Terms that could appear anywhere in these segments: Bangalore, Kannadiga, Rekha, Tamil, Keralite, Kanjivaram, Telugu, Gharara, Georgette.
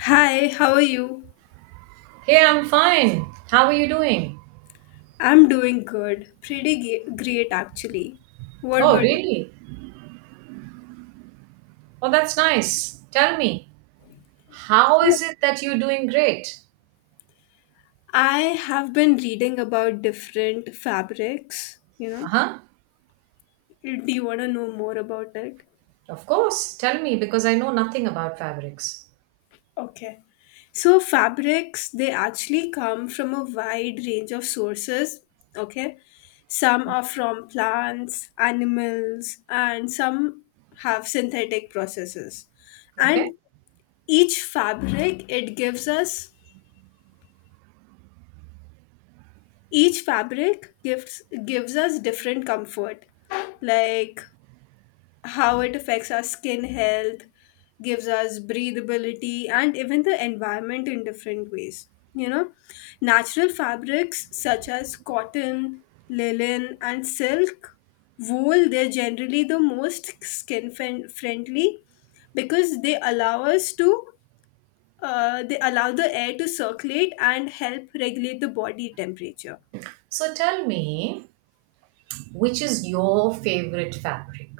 Hi, how are you? Hey, I'm fine. How are you doing? I'm doing good. Pretty great, actually. What Oh, about you? really? Oh, that's nice. Tell me, how is it that you're doing great? I have been reading about different fabrics, Uh huh. Do you want to know more about it? Of course. Tell me because I know nothing about fabrics. Okay. So, fabrics, they actually come from a wide range of sources, okay? Some are from plants, animals, and some have synthetic processes. And Okay. each fabric, it gives us Each fabric gives us different comfort, like how it affects our skin health, gives us breathability and even the environment in different ways. Natural fabrics such as cotton, linen, and silk, wool, they're generally the most skin friendly because they allow the air to circulate and help regulate the body temperature. So tell me, which is your favorite fabric?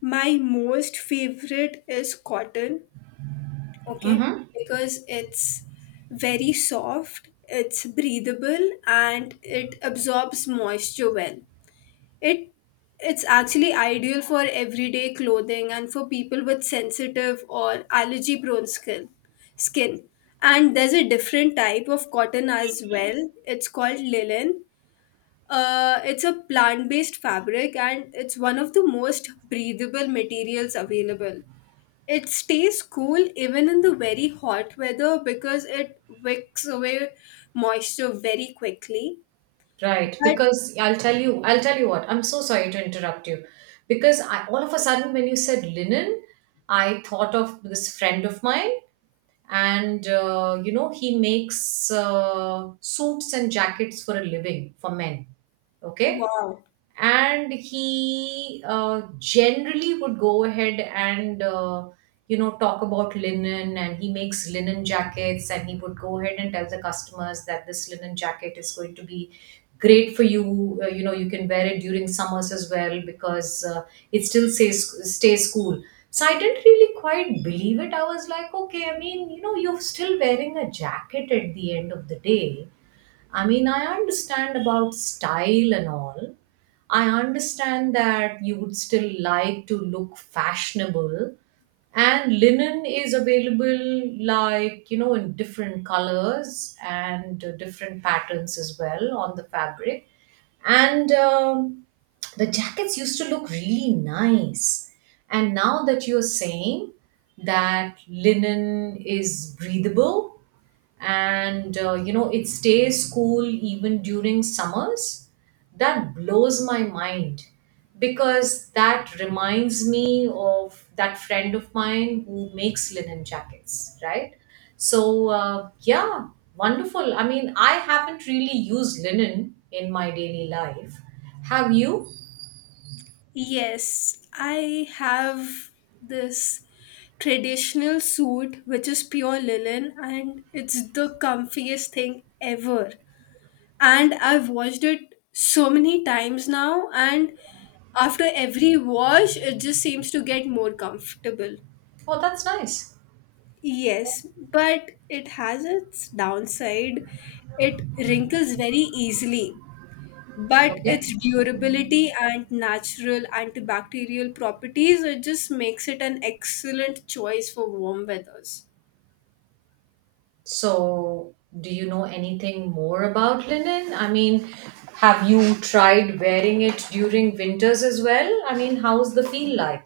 My most favorite is cotton. Okay. Mm-hmm. Because it's very soft, it's breathable, and it absorbs moisture well. It it's actually ideal for everyday clothing and for people with sensitive or allergy prone skin. Skin. And there's a different type of cotton as well. It's called linen. It's a plant based fabric and it's one of the most breathable materials available. It stays cool even in the very hot weather because it wicks away moisture very quickly. Right, But because I'll tell you what. I'm so sorry to interrupt you, because I all of a sudden when you said linen, I thought of this friend of mine and you know he makes suits and jackets for a living for men, okay, wow, and he generally would go ahead and you know talk about linen, and he makes linen jackets, and he would go ahead and tell the customers that this linen jacket is going to be great for you. You know, you can wear it during summers as well because it still stays cool. So I didn't really quite believe it. I was like, okay, I mean, you know, you're still wearing a jacket at the end of the day. I mean, I understand about style and all. I understand that you would still like to look fashionable. And linen is available, like, you know, in different colors and different patterns as well on the fabric. And the jackets used to look really nice. And now that you're saying that linen is breathable, and you know it stays cool even during summers, that blows my mind, because that reminds me of that friend of mine who makes linen jackets, right? So yeah, wonderful. I mean, I haven't really used linen in my daily life. Have you? yes, I have this traditional suit which is pure linen and it's the comfiest thing ever. And I've washed it so many times now, and after every wash, it just seems to get more comfortable. Oh, that's nice. Yes, but it has its downside. It wrinkles very easily, but Okay. its durability and natural antibacterial properties, it just makes it an excellent choice for warm weathers. So, do you know anything more about linen? I mean, have you tried wearing it during winters as well? I mean, how's the feel like?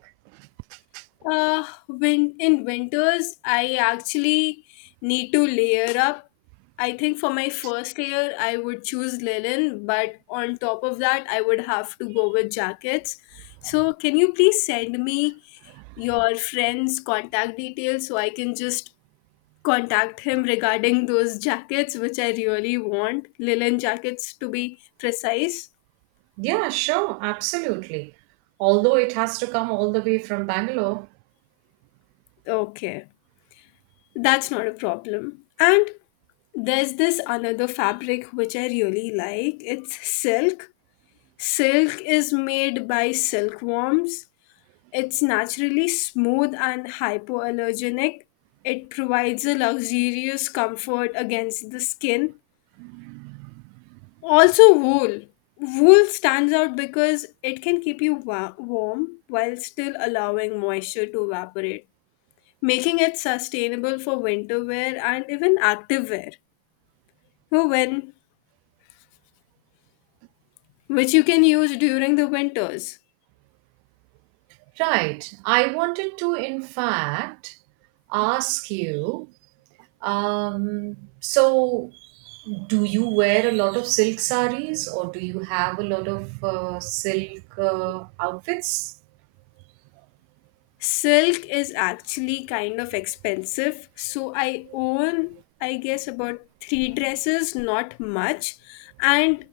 When in winters, I actually need to layer up. I think for my first layer, I would choose linen, but on top of that, I would have to go with jackets. So, can you please send me your friend's contact details so I can just contact him regarding those jackets, which I really want? Linen jackets to be precise. Yeah, sure, absolutely. Although it has to come all the way from Bangalore. Okay. That's not a problem. And there's this another fabric which I really like. It's silk. Silk is made by silkworms. It's naturally smooth and hypoallergenic. It provides a luxurious comfort against the skin. Also, wool. Wool stands out because it can keep you warm while still allowing moisture to evaporate, making it sustainable for winter wear and even active wear. Woven, which you can use during the winters. Right. I wanted to, in fact, ask you, so, do you wear a lot of silk saris or do you have a lot of silk outfits? Silk is actually kind of expensive, so I own, I guess, about three dresses, not much. And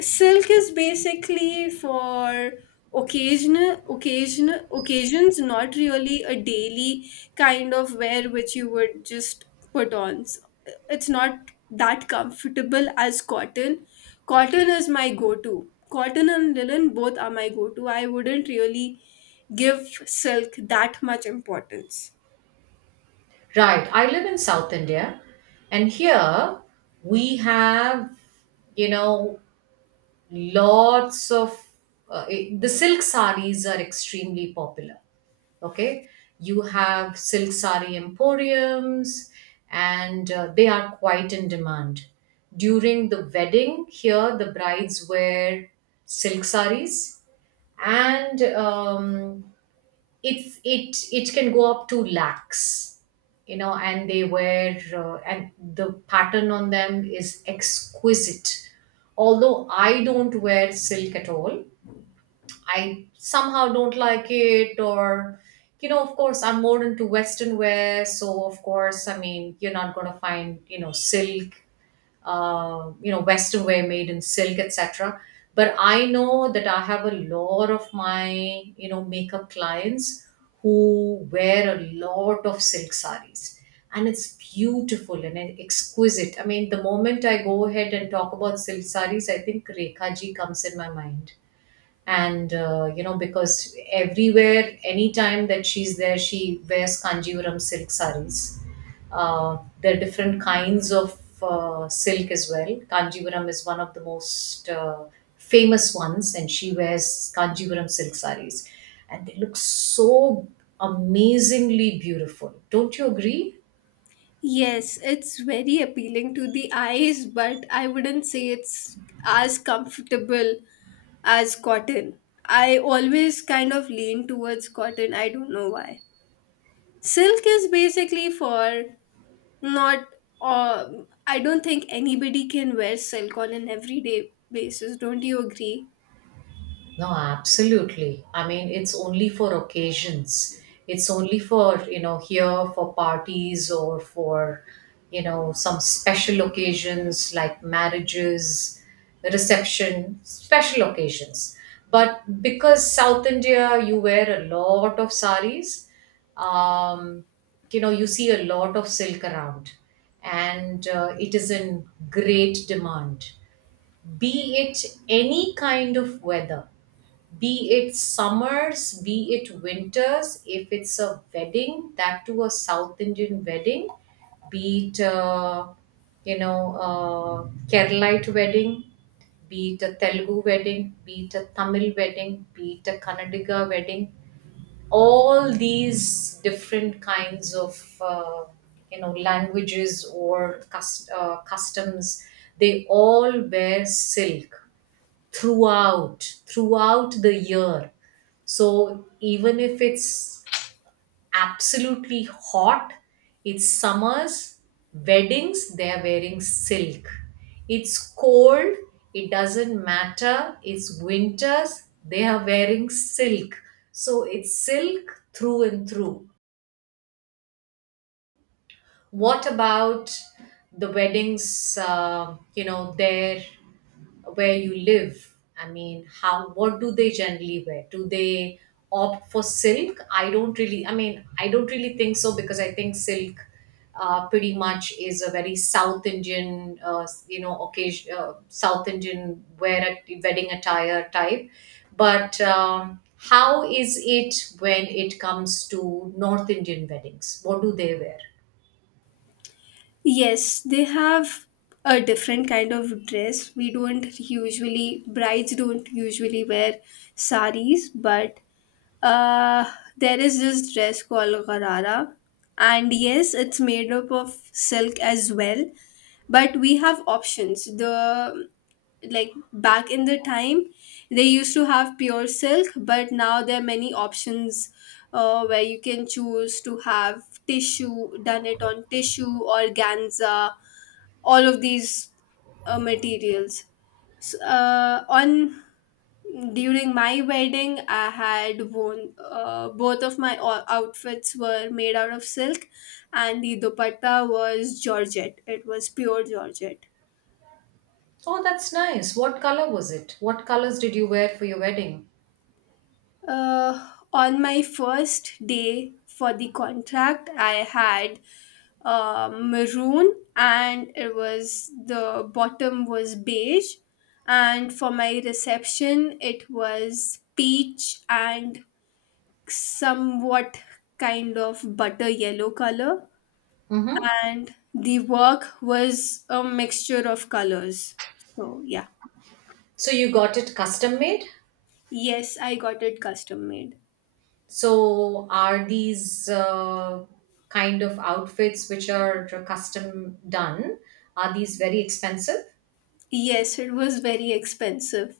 silk is basically for occasional occasions, not really a daily kind of wear which you would just put on. So, it's not that comfortable as cotton. Cotton is my go-to. Cotton and linen both are my go-to. I wouldn't really give silk that much importance. Right. I live in South India, and here we have, you know, lots of the silk sarees are extremely popular. Okay. You have silk saree emporiums, and they are quite in demand. During the wedding, here the brides wear silk sarees, and it's it can go up to lakhs, you know, and they wear and the pattern on them is exquisite. Although I don't wear silk at all, I somehow don't like it. Or, you know, of course I'm more into western wear, so of course, I mean, you're not going to find, you know, silk, you know, western wear made in silk, etc. But I know that I have a lot of my, you know, makeup clients who wear a lot of silk saris, and it's beautiful and exquisite. I mean, the moment I go ahead and talk about silk saris, I think Rekha ji comes in my mind. And you know, because everywhere, anytime that she's there, she wears Kanjivaram silk saris. There are different kinds of silk as well. Kanjivaram is one of the most famous ones, and she wears Kanjivaram silk saris, and they look so amazingly beautiful. Don't you agree? Yes, it's very appealing to the eyes, but I wouldn't say it's as comfortable as cotton. I always kind of lean towards cotton. I don't know why. Silk is basically for not. I don't think anybody can wear silk on an everyday basis. Don't you agree? No, absolutely. I mean, it's only for occasions. It's only for, you know, here for parties or for, you know, some special occasions like marriages, reception, special occasions. But because South India, you wear a lot of saris, um, you know, you see a lot of silk around, and it is in great demand, be it any kind of weather, be it summers, be it winters. If it's a wedding, that to a South Indian wedding, be it, you know, Keralite wedding, be it a Telugu wedding, be it a Tamil wedding, be it a Kannadiga wedding, all these different kinds of, you know, languages or customs, they all wear silk throughout, throughout the year. So even if it's absolutely hot, it's summers, weddings, they're wearing silk. It's cold, it doesn't matter, it's winters, they are wearing silk. So it's silk through and through. What about the weddings, you know, there where you live? I mean, how, what do they generally wear? Do they opt for silk? I don't really, I mean, I don't really think so because I think silk pretty much is a very South Indian, you know, occasion, South Indian wear at wedding attire type. But how is it when it comes to North Indian weddings? What do they wear? Yes, they have a different kind of dress. We don't usually, brides don't usually wear saris, but Uh, there is this dress called Gharara, and yes, it's made up of silk as well. But we have options. The Like back in the time, they used to have pure silk, but now there are many options where you can choose to have tissue, done it on tissue, organza, all of these materials. So, on during my wedding, I had worn, both of my outfits were made out of silk, and the dupatta was Georgette. It was pure Georgette. Oh, that's nice. What color was it? What colors did you wear for your wedding? On my first day for the contract, I had maroon, and it was, the bottom was beige, and for my reception, it was peach and somewhat kind of butter yellow color, Mm-hmm. and the work was a mixture of colors, so yeah. So you got it custom made? Yes, I got it custom made. So are these kind of outfits which are custom done, are these very expensive? Yes, it was very expensive.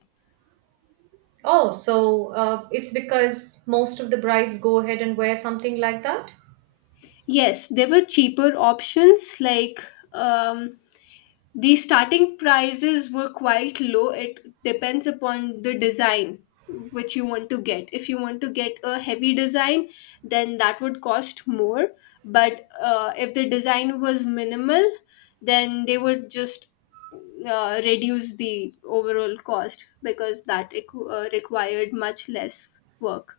Oh, so it's because most of the brides go ahead and wear something like that? Yes, there were cheaper options like um the starting prices were quite low. It depends upon the design which you want to get. If you want to get a heavy design, then that would cost more. But if the design was minimal, then they would just reduce the overall cost because that required much less work.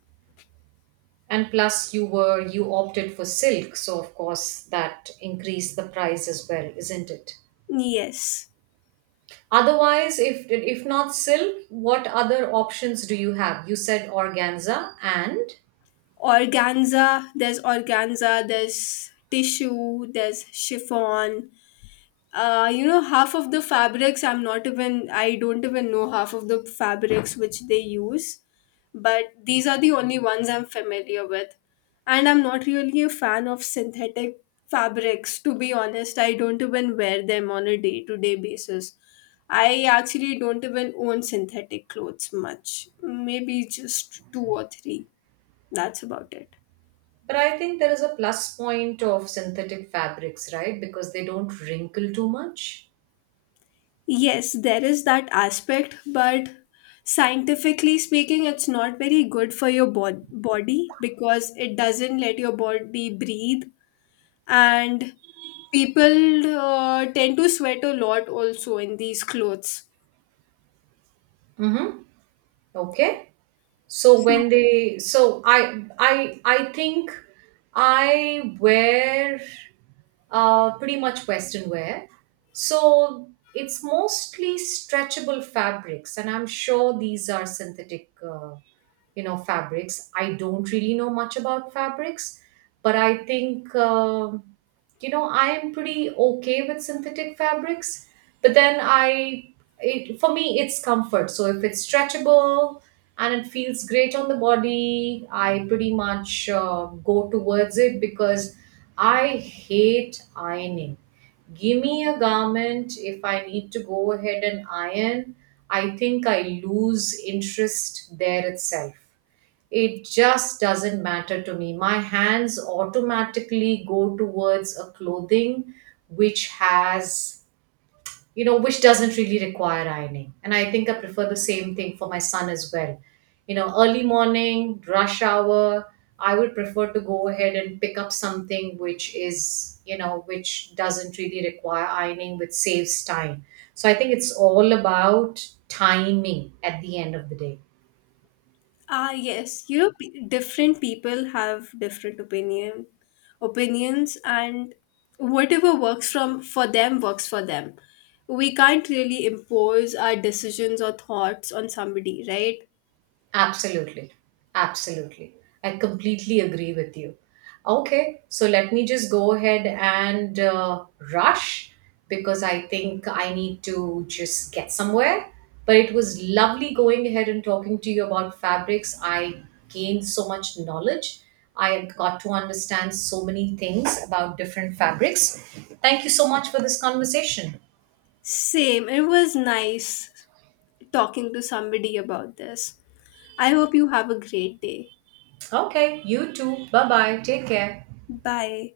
And plus you opted for silk, so of course that increased the price as well, isn't it? Yes. Otherwise, if not silk, what other options do you have? You said organza and, Organza, there's tissue, there's chiffon, you know, half of the fabrics, I'm not even, I don't even know half of the fabrics which they use, but these are the only ones I'm familiar with. And I'm not really a fan of synthetic fabrics, to be honest. I don't even wear them on a day to day basis. I actually don't even own synthetic clothes much, maybe just two or three, that's about it. but I think there is a plus point of synthetic fabrics, right? Because they don't wrinkle too much. Yes, there is that aspect, but scientifically speaking, it's not very good for your body because it doesn't let your body breathe. And people tend to sweat a lot also in these clothes. Mm-hmm. Okay. So So, when they, so I think I wear pretty much western wear, so it's mostly stretchable fabrics, and I'm sure these are synthetic you know fabrics. I don't really know much about fabrics, but I think you know, I am pretty okay with synthetic fabrics. But then I, it, for me it's comfort. So if it's stretchable and it feels great on the body, I pretty much go towards it because I hate ironing. Give me a garment if I need to go ahead and iron, I think I lose interest there itself. It just doesn't matter to me. My hands automatically go towards a clothing which has, you know, which doesn't really require ironing. And I think I prefer the same thing for my son as well. You know, early morning, rush hour, I would prefer to go ahead and pick up something which is, you know, which doesn't really require ironing, which saves time. So I think it's all about timing at the end of the day. ah, yes, you know, different people have different opinions, and whatever works from for them works for them. We can't really impose our decisions or thoughts on somebody, right? Absolutely. Absolutely. I completely agree with you. Okay, so let me just go ahead and rush because I think I need to just get somewhere. But it was lovely going ahead and talking to you about fabrics. I gained so much knowledge. I got to understand so many things about different fabrics. Thank you so much for this conversation. Same. It was nice talking to somebody about this. I hope you have a great day. Okay, you too. Bye bye. Take care. Bye.